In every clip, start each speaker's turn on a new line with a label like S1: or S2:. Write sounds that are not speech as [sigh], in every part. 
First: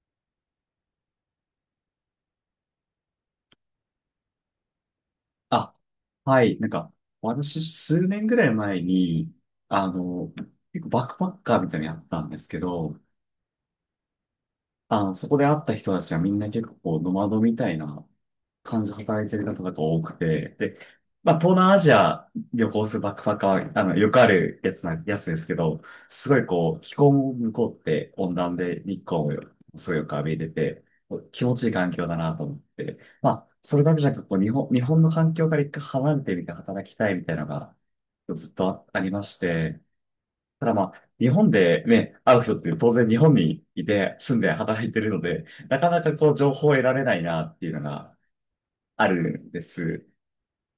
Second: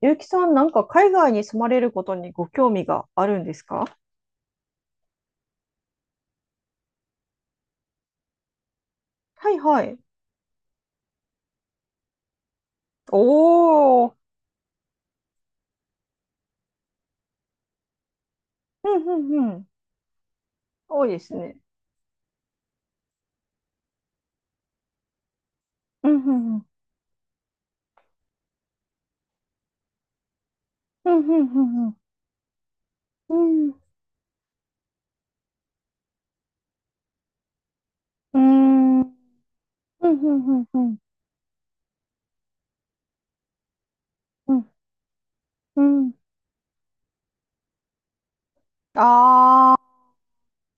S1: ゆうきさん、なんか海外に住まれることにご興味があるんですか？
S2: あ、はい。なんか、私、数年ぐらい前に、
S1: はいは
S2: あ
S1: い。
S2: の、結構バックパッカーみたいなのやったんですけど、
S1: おー、
S2: そこで会った人たちはみんな結構こうノマドみたいな感
S1: う
S2: じで
S1: んう
S2: 働いてる
S1: んう
S2: 方
S1: ん。
S2: が多くて、で、
S1: 多いです
S2: まあ、東
S1: ね。
S2: 南アジア旅行するバックパッカーは、よくあるやつですけど、
S1: うん
S2: す
S1: う
S2: ごい
S1: んうん。
S2: こう、気候も向こうって温暖で日光もすごいよく浴びれて、
S1: う
S2: こ
S1: んうん
S2: う気持ちいい
S1: う
S2: 環
S1: ん
S2: 境だなと思って、ま
S1: う
S2: あ、
S1: ん。うん。
S2: それだけじゃなくて、こう、日本の環境から一回離れてみて働きたいみたいなのが
S1: うー
S2: ずっとあ
S1: ん。
S2: あ
S1: うん
S2: りまして、
S1: うんうん
S2: ただ
S1: う
S2: ま
S1: ん。
S2: あ、日本でね、会う人って当然日本にいて住んで
S1: うん。
S2: 働いてるので、な
S1: う
S2: かな
S1: ん。
S2: かこう情報を得られないなっていうのがあるんで
S1: あ
S2: す。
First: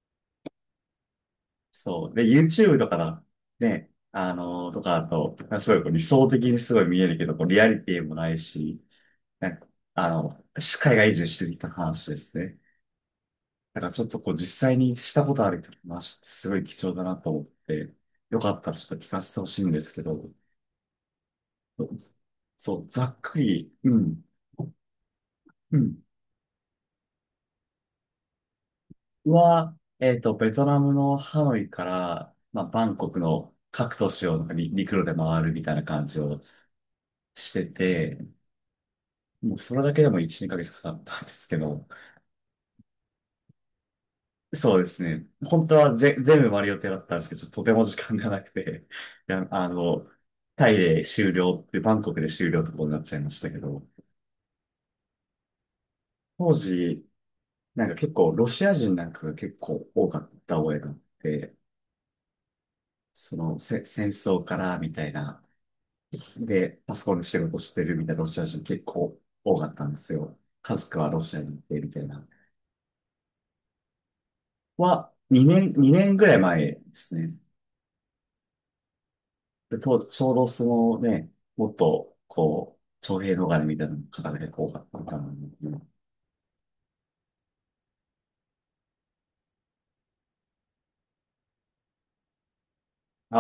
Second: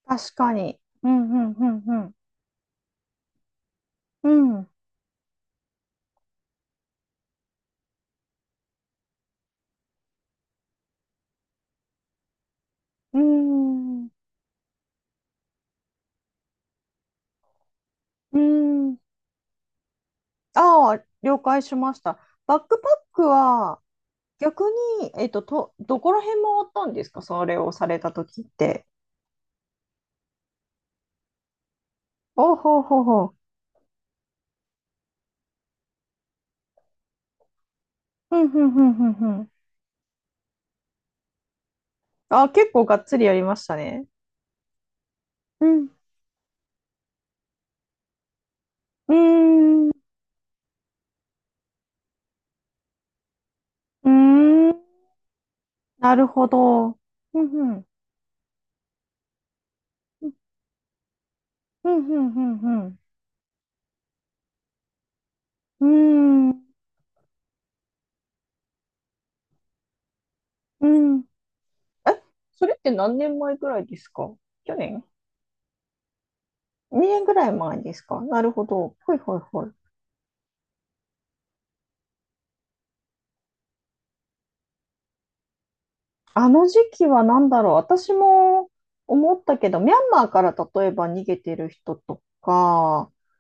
S1: ー、確かに。うんうんう
S2: そ
S1: ん
S2: う。で、YouTube とかだ、ね、
S1: う
S2: あ
S1: ん。
S2: のーとかだと、すごいこう理想的にすごい見えるけど、こうリアリティもないし、なんか、あの、海外移住してきた話ですね。
S1: う
S2: だから
S1: ん。
S2: ち
S1: う
S2: ょ
S1: ん。
S2: っとこう実際にしたことある人の話てすごい貴重だなと思って、
S1: う
S2: よかったらちょ
S1: ん。
S2: っと聞かせてほしいんですけど、
S1: あー、了解しました。バッ
S2: そ
S1: クパ
S2: う、
S1: ッ
S2: ざっ
S1: ク
S2: くり、
S1: は
S2: うん。
S1: 逆に、
S2: うん、
S1: どこら辺回ったんですか、それをされた時って？
S2: は、えっと、ベトナムのハノイから、
S1: お
S2: まあ、
S1: ほう
S2: バン
S1: ほう
S2: コク
S1: ほう。
S2: の各都市をなんかに陸路で回るみたいな感じをしてて、
S1: ふんふんふんふんふん。
S2: もうそれだけでも1、2ヶ月かかったんですけど、
S1: あ、結構がっつりやりましたね。
S2: そうですね。
S1: う
S2: 本当
S1: ん。
S2: は全部回る予定だったんですけど、ちょっととても時間がなくて、
S1: うー
S2: いやあ
S1: ん。う
S2: の、タイで終了って、バンコクで終了ってことになっちゃいましたけど、
S1: ーん。なるほ
S2: 当
S1: ど。
S2: 時、
S1: ふんふん。
S2: なんか結構ロシア人なんかが結構多かった覚えがあって、
S1: ふんふんふんふん。
S2: そのせ戦争からみたいな、
S1: うーん。
S2: で、パソコンで仕事してるみたいなロシア人結構多かったんですよ。家
S1: う
S2: 族はロ
S1: ん。
S2: シアに行ってみたい
S1: え、
S2: な。
S1: それって何年前ぐらいですか？去年？
S2: 2年ぐらい前で
S1: 2
S2: す
S1: 年ぐ
S2: ね。
S1: らい前ですか？なるほど。ほいほいほい。
S2: で、ちょうどそのね、もっと、こう、徴兵逃れみたいな方が結構多かったのかな。
S1: あの時期は何だろう。私も思ったけど、ミャンマーから例えば逃げてる人とか、
S2: あ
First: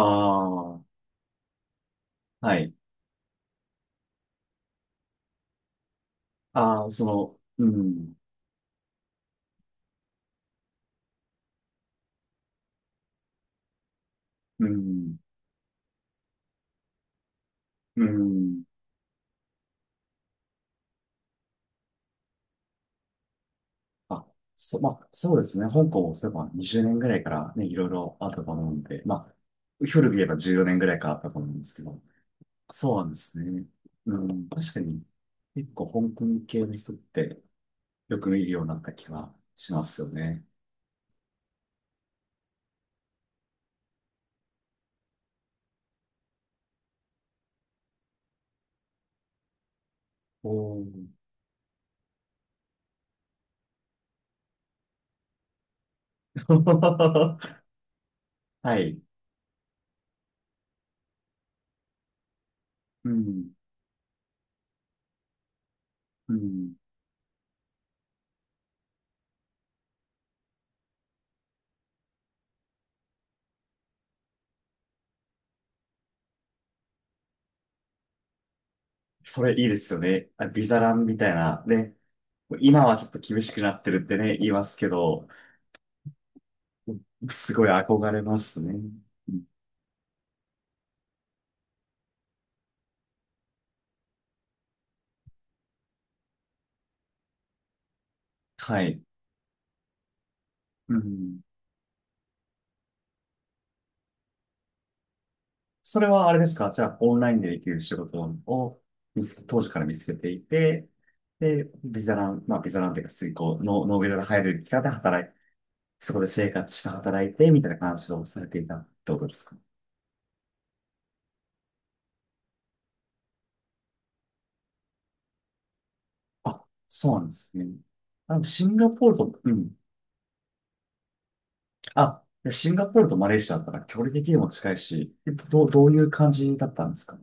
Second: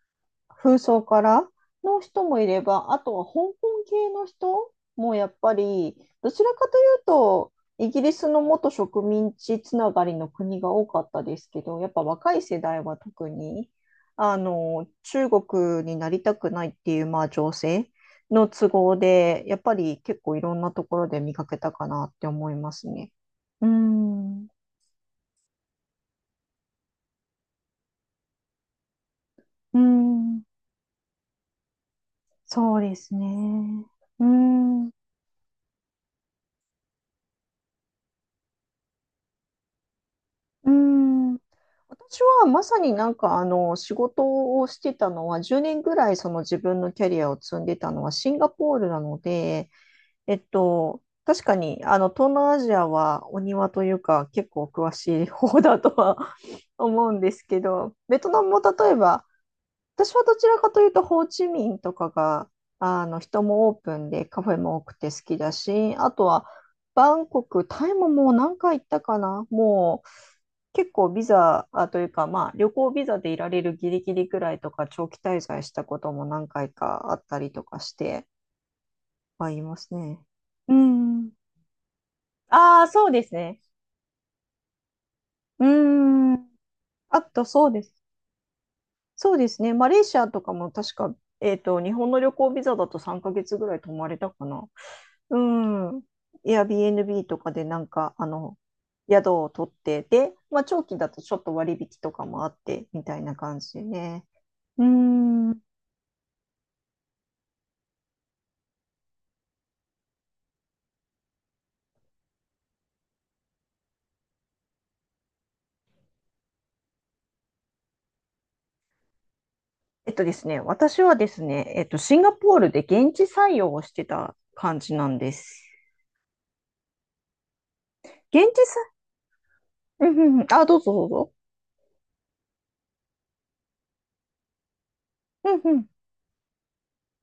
S1: 風
S2: あ、
S1: 葬からの人もい
S2: は
S1: れ
S2: い。
S1: ば、あとは香港系の人もやっぱり、どちらかとい
S2: ああ、
S1: うと、
S2: う
S1: イギリ
S2: ん、
S1: スの元植民地つながりの国が多かったですけど、やっぱ若い世代は特に、あ
S2: う
S1: の、
S2: ん、
S1: 中国になりたくないっていう、まあ、情勢
S2: う
S1: の
S2: ん。
S1: 都合で、やっぱり結構いろんなところで見かけたかなって思いますね。うー
S2: あ、
S1: ん、う
S2: まあ、そうですね。香港もそういえば20年ぐらいからね、いろいろあったと思うんで、まあ、
S1: ー
S2: 古く言えば
S1: ん、
S2: 14年ぐらいからあったと思うんですけど、
S1: そう
S2: そ
S1: で
S2: うなん
S1: す
S2: ですね。
S1: ね。
S2: う
S1: うー
S2: ん、確か
S1: ん
S2: に、結構香港系の人ってよく見るようになった気はしますよね。
S1: うーん、私はまさになんかあの仕事をしてたのは10年ぐらい、その自分のキャリアを積んでたのはシンガポールなので、
S2: おー。
S1: 確かにあの東南アジアはお庭というか結構詳しい方だとは [laughs] 思うんで
S2: [laughs]
S1: すけど、ベトナムも
S2: は
S1: 例え
S2: い。
S1: ば私はどちらかというと、ホーチミンとかが、あ
S2: う
S1: の、人
S2: ん。
S1: もオープンでカフェも多くて好きだし、あと
S2: う
S1: は、
S2: ん。
S1: バンコク、タイももう何回行ったかな、もう、結構ビザあというか、まあ、旅行ビザでいられるギリギリぐらいとか、長期滞在したことも何回かあったりとかして
S2: そ
S1: は
S2: れ
S1: い
S2: いい
S1: ま
S2: で
S1: す
S2: すよ
S1: ね。
S2: ね。あ、ビ
S1: う
S2: ザランみた
S1: ん。
S2: いな。ね。
S1: あ
S2: 今
S1: あ、
S2: はち
S1: そ
S2: ょ
S1: う
S2: っと
S1: です
S2: 厳し
S1: ね。
S2: くなってるってね、言いますけど、
S1: うん。あと、
S2: すご
S1: そ
S2: い
S1: うです。
S2: 憧れますね。
S1: そ
S2: う
S1: う
S2: ん、
S1: ですね。マレーシアとかも確か、日本の旅行ビザだと3ヶ月ぐらい泊まれたかな。うん。Airbnb とかでなんか、あの、
S2: はい。
S1: 宿を取って、で、まあ、長
S2: う
S1: 期だとちょ
S2: ん。
S1: っと割引とかもあって、みたいな感じでね。うん。
S2: それはあれですか？じゃあ、オンラインでできる仕事を見つけ、当時から見つけていて、で、ビザラン、まあ、ビザランっていうか、水耕、ノー、ノービザが入る期間で働いて、そこで生活して働いて、みたいな感じをされていたってことですか？
S1: えっとですね、私はですね、シンガポールで現地採用をしてた感じなんです。
S2: あ、そうなんですね。
S1: 現地
S2: シンガポールと、うん。
S1: 採、うんうんうん。あ、どうぞどうぞ。
S2: あ、でシンガポールとマレーシアだったら距離的にも近いし、えっと
S1: うん
S2: どう、
S1: う
S2: ど
S1: ん。
S2: ういう感じだったんですか？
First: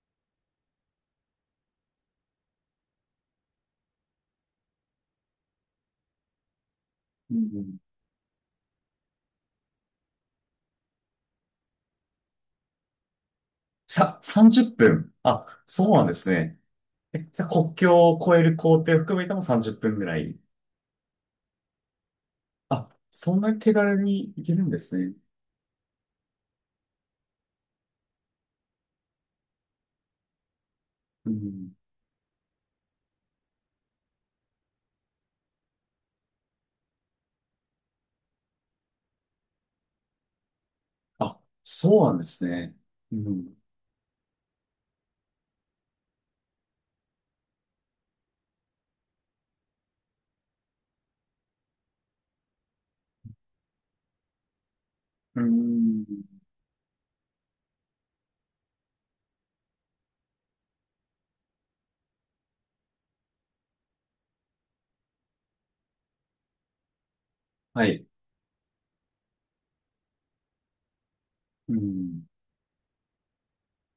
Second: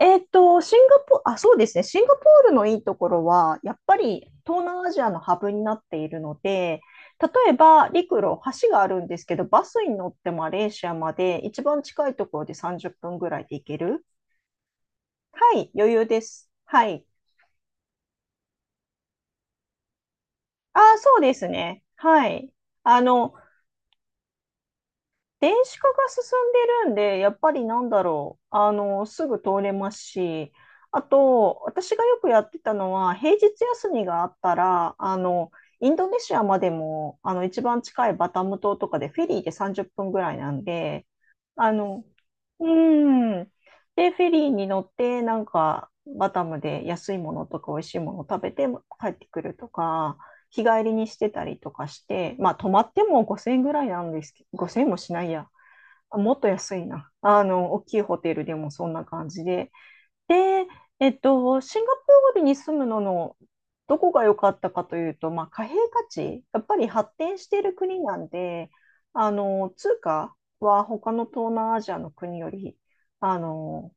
S1: えーっと、シンガポ、あ、そうですね。シンガポールのいいところは、やっぱり東南アジアのハブになっているので、
S2: うん
S1: 例え
S2: ん
S1: ば陸路、橋があるんですけど、バスに乗ってマレーシアまで一番近いところで30分ぐらいで行ける。
S2: さ、30分。あ、
S1: はい、余
S2: そうな
S1: 裕
S2: んで
S1: で
S2: す
S1: す。
S2: ね。
S1: はい。
S2: え、じゃあ国境を越える行程を含めても30分ぐらい？
S1: ああ、そうですね。はい。
S2: あ、
S1: あの、
S2: そんな手軽にいけるんですね。
S1: 電子化が進んでるんで、やっぱり、なんだろう、あの、すぐ通れますし、あ
S2: う
S1: と、
S2: ん。
S1: 私がよくやってたのは、平日休みがあったら、あの、インドネシアまでも、あの、一番近いバタム島とかでフェリーで30分ぐらいなんで、
S2: あ、
S1: あ
S2: そ
S1: の、
S2: うなんです
S1: う
S2: ね。う
S1: ーん。
S2: ん。
S1: で、フェリーに乗って、なんか、バタムで安いものとか美味しいものを食べて帰ってくるとか、日帰りにしてたりとかして、まあ、泊まっても5000円ぐらいなんですけど、5000円もしない
S2: う
S1: や。
S2: ん。
S1: もっと安いな。あの、大きいホテルでもそんな感じで、で、シンガポールに住むののどこが良かったかというと、まあ、貨幣価値、やっぱり発展している
S2: は
S1: 国
S2: い。
S1: なんで、あの、通貨は他の東
S2: う
S1: 南アジアの
S2: ん。
S1: 国より、あの、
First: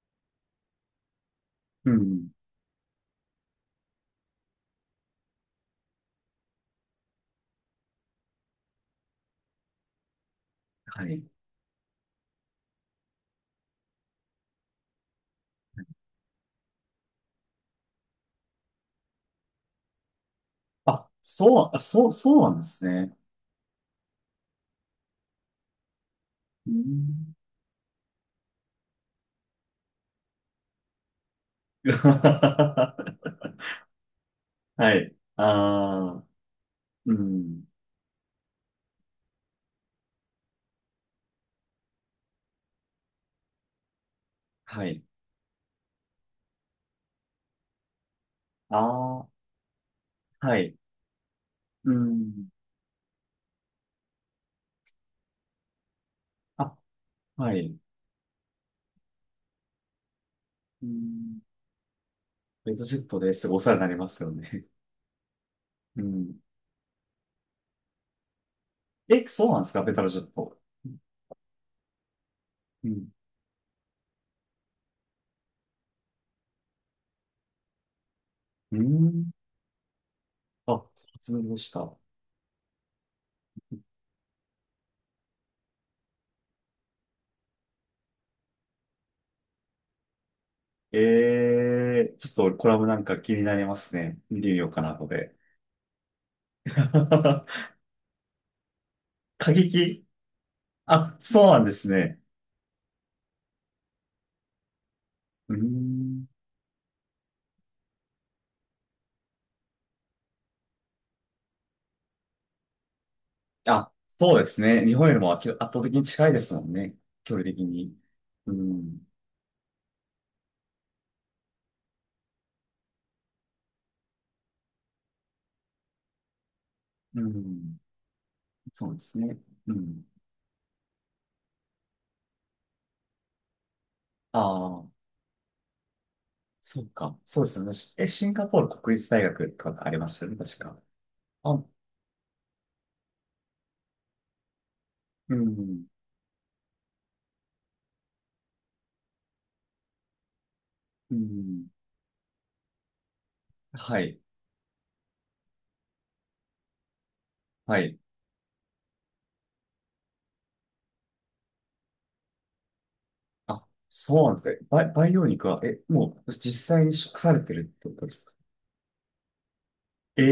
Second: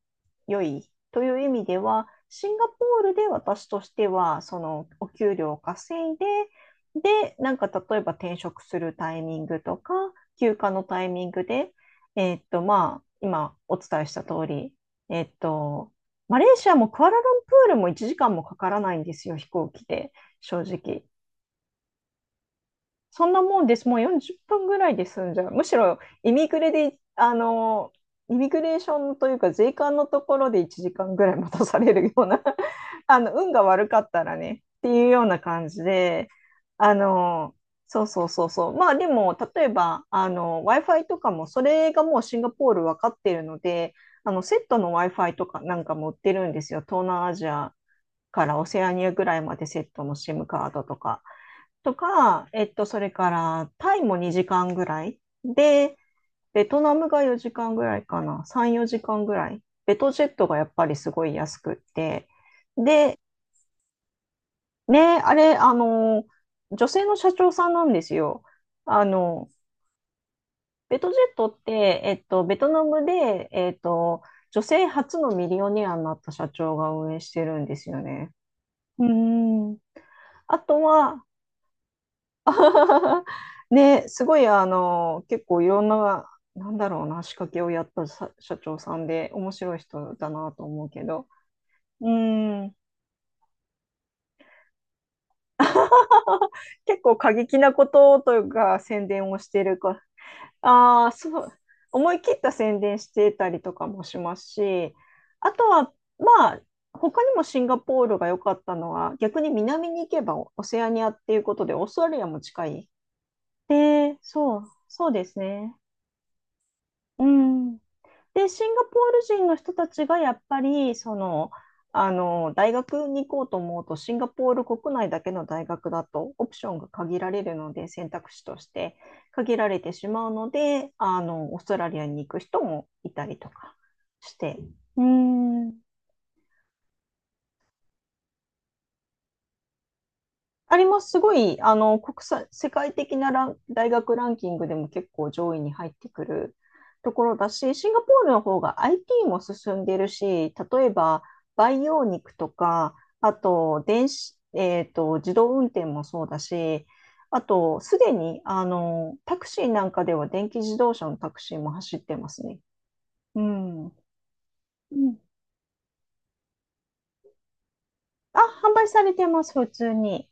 S1: 良いという意味で
S2: う
S1: は、
S2: ん。
S1: シンガポールで私としては、そのお給料を稼いで、で、なんか例えば転職するタイミングとか、休暇のタ
S2: は
S1: イ
S2: い。
S1: ミングで、まあ、今お伝えした通り、えっと、マレーシアもクアラルンプールも1時間もかからないんですよ、飛行機で、正直。
S2: あ、そう、あ、そう、そうなんですね。
S1: そんなもんです。もう40分ぐらいで済んじゃう。むしろ、イミグレ
S2: う
S1: で、あ
S2: ん。
S1: の、イミグレーションというか、税関のところで1時間ぐらい待たされるような [laughs] あの、
S2: [laughs]
S1: 運が悪かったらね、って
S2: は
S1: いう
S2: い。
S1: ような感じ
S2: ああ、
S1: で、あ
S2: う
S1: の、
S2: ん。
S1: そうそうそうそう。まあでも、例えば、あの、Wi-Fi とかも、それがもうシンガポール分かっているので、あの、セット
S2: は
S1: の
S2: い。
S1: Wi-Fi とかなんかも売ってるんですよ、東南アジアからオセアニアぐ
S2: あ
S1: らい
S2: あ、
S1: までセットの SIM
S2: は
S1: カー
S2: い。
S1: ドとか、
S2: うん。
S1: それからタイも2時間ぐらいで、ベ
S2: あ、
S1: トナムが4
S2: は
S1: 時間
S2: い。
S1: ぐらいかな、3、4時間ぐらい。ベトジェットがやっぱ
S2: う
S1: りすごい
S2: ん。
S1: 安くって。
S2: ベタジェッ
S1: で、
S2: トですごいお世話になりますよね。
S1: ね、あれ、あ
S2: う
S1: の、
S2: ん。
S1: 女性の社長さんなんですよ。あ
S2: え、そ
S1: の、
S2: うなんですか？ベタジェット。
S1: ベトジェットって、ベトナ
S2: う
S1: ム
S2: ん。
S1: で、女性初のミリオネアになった社長が運営してるんですよね。
S2: う
S1: う
S2: ん。
S1: ん。あと
S2: あ、
S1: は、
S2: 初めでした。
S1: [laughs] ね、すごい、あの、結構いろんな、なんだろうな、仕掛けをやったさ社長さんで、面白い人だなと思うけど、う
S2: ええ、ちょっとコ
S1: ん、
S2: ラム
S1: [laughs]
S2: なんか気になりますね。見てみようかな、後で。
S1: 結構過激な
S2: [laughs]
S1: ことというか、宣伝をし
S2: 過
S1: てるか、
S2: 激。
S1: ああ、
S2: あ、
S1: そ
S2: そう
S1: う、
S2: なんです
S1: 思
S2: ね。
S1: い切った宣伝してたりとかもしますし、あ
S2: うー
S1: とは、
S2: ん。
S1: まあ、他にもシンガポールが良かったのは、逆に南に行けばオセアニアっていうことで、オーストラリアも近い。
S2: あ、
S1: で、
S2: そうで
S1: そ
S2: す
S1: う、
S2: ね。日本
S1: そう
S2: より
S1: で
S2: も
S1: す
S2: 圧倒
S1: ね。
S2: 的に近いですもんね。
S1: う
S2: 距離的
S1: ん。
S2: に。
S1: で、
S2: う
S1: シンガポー
S2: ん。
S1: ル人の人たちがやっぱり、その、あの、大学に行こうと思うと、シンガポール国内だけの大学だと、オプションが限
S2: う
S1: られるの
S2: ん。
S1: で、選択肢とし
S2: そう
S1: て
S2: ですね。
S1: 限ら
S2: う
S1: れて
S2: ん。
S1: しまうので、あの、オーストラリアに行く人もいたりとかし
S2: あ
S1: て、う
S2: あ、
S1: ーん。
S2: そうか。そうですよね。え、シンガポール国立大学とかありましたよね、確
S1: あ
S2: か。
S1: ります。すごい、
S2: あ、
S1: あの、国際、世界的な大学ランキングでも結構
S2: う
S1: 上位に
S2: ん。
S1: 入ってくるところだし、シンガポールの方が IT も進んでるし、例え
S2: う
S1: ば
S2: ん。
S1: 培養肉とか、あと
S2: は
S1: 電
S2: い。
S1: 子、自動運転もそうだし、あと、
S2: は
S1: す
S2: い。
S1: でに、あの、タクシーなんかでは電気自動車のタクシーも走ってますね。う
S2: あ、
S1: ん。う
S2: そうなんですね。培、培
S1: ん。
S2: 養肉は、え、もう実際に食されてるってことですか？
S1: あ、販売されてます、普通
S2: え
S1: に。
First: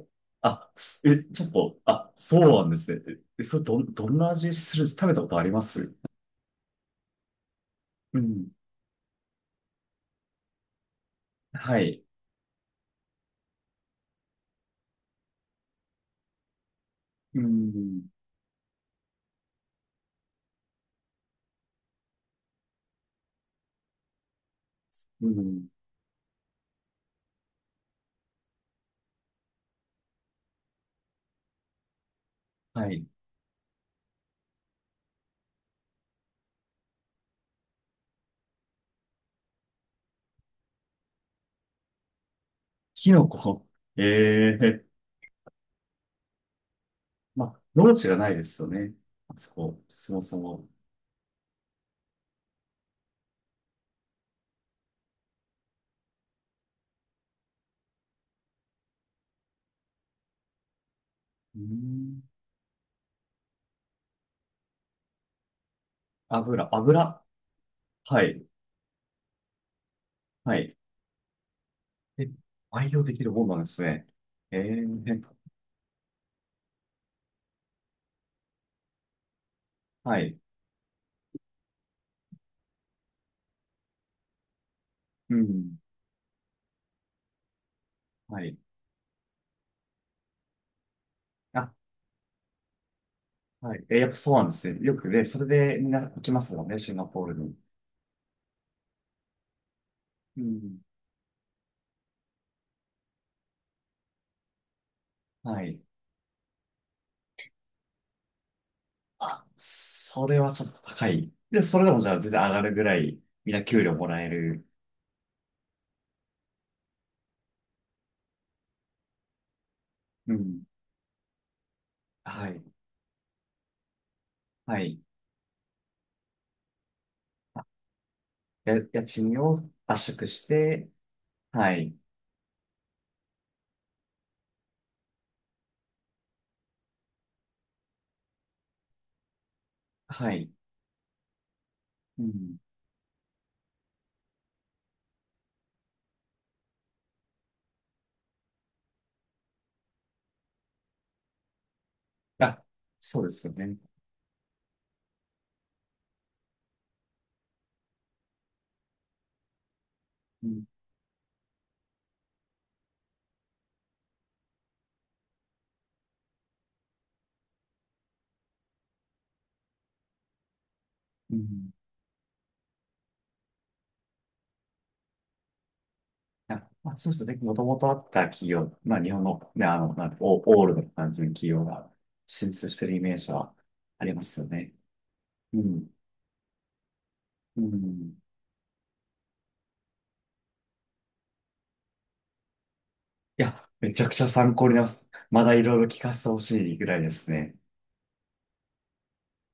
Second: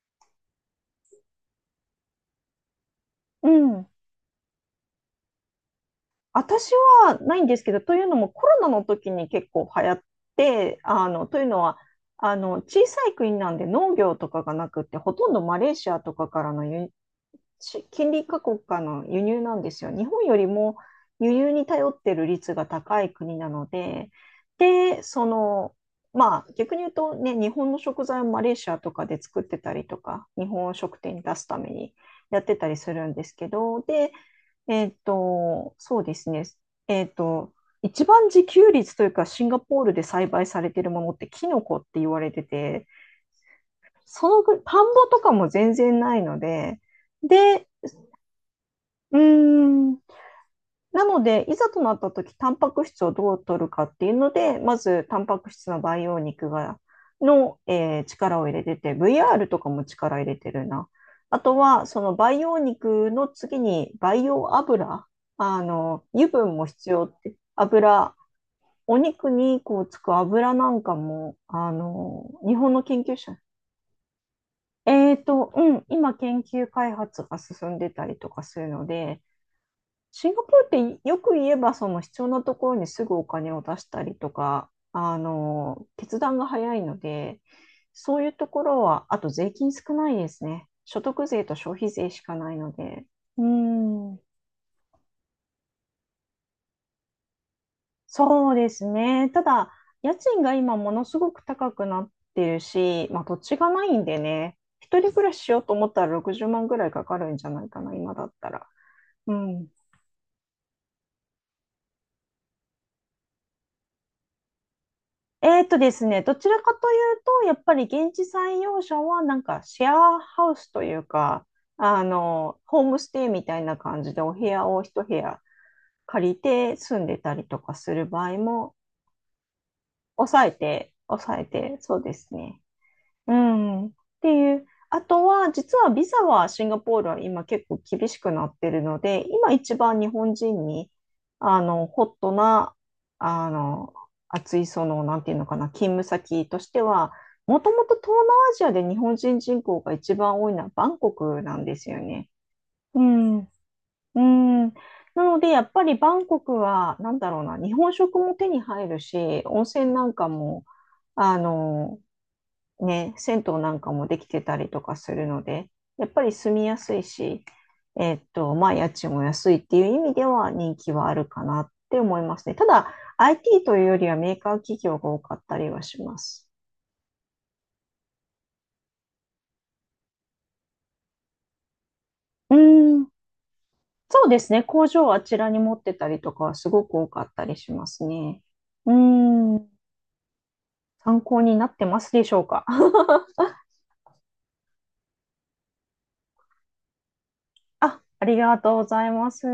S2: え、あ、すえ、ちょっと、あ、そうなんですね。え、え
S1: う
S2: それど
S1: ん。
S2: ん、どんな味するんです？食べたことあります？
S1: 私はないんですけど、というの
S2: う
S1: もコ
S2: ん。
S1: ロナの時に結構流行って、あの、というのは、
S2: はい。
S1: あの、小さい国なんで農業とかがなくって、ほとんどマレーシアとかからの
S2: う
S1: 近
S2: ん。
S1: 隣各国からの輸入なんですよ。日本よりも輸入に頼ってる率が高い国なので、で、そ
S2: うん。
S1: の、まあ逆に言うとね、日本の食材をマレーシアとかで作ってたりとか、日本食店に出すためにやってたり
S2: は
S1: す
S2: い。
S1: るんですけど、で、そうですね。えっと、一番自給率というか、シンガポールで栽培されてるものってキノコって言われてて、
S2: キノコ。
S1: その
S2: え
S1: ぐ、田
S2: え、
S1: んぼとかも全然ないので、
S2: まあ、
S1: で、
S2: 農地がないですよね。
S1: うー
S2: あそこ、
S1: ん、
S2: そもそも。
S1: なので、いざとなった時、タンパク質をどう取るかっていうので、まず、タンパク質の培養肉が、の、力を入れてて、VR とかも力入れてるな。あと
S2: う
S1: は、その
S2: ん。
S1: 培養肉の次に培養油、あの、油分も
S2: 油、
S1: 必要っ
S2: 油。
S1: て、油、
S2: はい。
S1: お肉にこうつく油
S2: は
S1: な
S2: い。
S1: んかも、あの、
S2: え、
S1: 日本の
S2: 培
S1: 研
S2: 養で
S1: 究
S2: きる
S1: 者、
S2: もんなんですね。ええ、
S1: うん、今研究開発が進んでたりとかするので、
S2: は
S1: シン
S2: い。
S1: ガポールってよく言えばその必要なところにすぐお金を出したりとか、あ
S2: うん。
S1: の、決断が早いので、そういう
S2: は
S1: と
S2: い。
S1: ころは、あと税金少ないですね。所得税と
S2: あ、
S1: 消費税しかないので。う
S2: はい。え、やっぱ
S1: ん、
S2: そうなんですね。よくね、それでみんな行きますもんね、シンガポールに。
S1: そうですね。ただ、家
S2: う
S1: 賃が今
S2: ん。
S1: ものすごく高くなってるし、まあ土地がないんでね、一人暮らししよう
S2: は
S1: と
S2: い。
S1: 思ったら60万ぐらいかかるんじゃないかな、今だったら。う
S2: あ、
S1: ん。
S2: それはちょっと高い。で、それでもじゃあ全然上がるぐらい、みんな給料もらえる。
S1: ですね、どちらかというと、やっぱり現地採用者はなんかシェア
S2: う
S1: ハウ
S2: ん。
S1: スというか、あ
S2: は
S1: の、
S2: い。
S1: ホームステイみたいな感じでお部屋
S2: は
S1: を
S2: い。
S1: 一部屋借りて住んでたりとかする場合も
S2: や、家賃を圧縮
S1: 抑
S2: し
S1: え
S2: て、
S1: て、抑え
S2: は
S1: て、
S2: い。
S1: そうですね。うん。っていう。あとは、実はビザはシンガポールは今結構厳しくなってるので、今一番日
S2: は
S1: 本
S2: い。
S1: 人に、あの、ホッ
S2: う
S1: ト
S2: ん。
S1: な、あの、熱い、その、なんていうのかな、勤務先としては、もともと東南アジアで日本人人口が一番多いのはバンコクなんですよね。
S2: あ、
S1: う
S2: そうで
S1: ん。
S2: す
S1: う
S2: よね。
S1: ん。なので、やっぱりバンコクは、なんだろうな、日本食も手に入るし、温泉なんか
S2: う
S1: も、
S2: ん。
S1: あの、ね、銭湯なんかもできてたりとかするので、やっぱり住みやすいし、まあ、家賃も安いっていう意味では人気はある
S2: う
S1: かなっ
S2: ん、
S1: て思いますね。ただ、IT というよりはメーカー企業が多かったりはします。
S2: あ、まあ、そうですね。もともとあった企業、まあ、日本の、ね、なんてオールドな感じの企業が進
S1: うー
S2: 出してるイ
S1: ん、
S2: メージはあり
S1: そ
S2: ま
S1: うで
S2: すよ
S1: すね。
S2: ね。
S1: 工場をあちらに
S2: う
S1: 持っ
S2: ん。
S1: てたりとかはすごく多かったり
S2: う
S1: します
S2: ん。
S1: ね。うーん、参考になってますでしょうか？
S2: い
S1: [laughs]
S2: や、めちゃくちゃ参考になります。まだいろいろ聞かせてほしいぐらいですね。
S1: あ、ありがとうございます。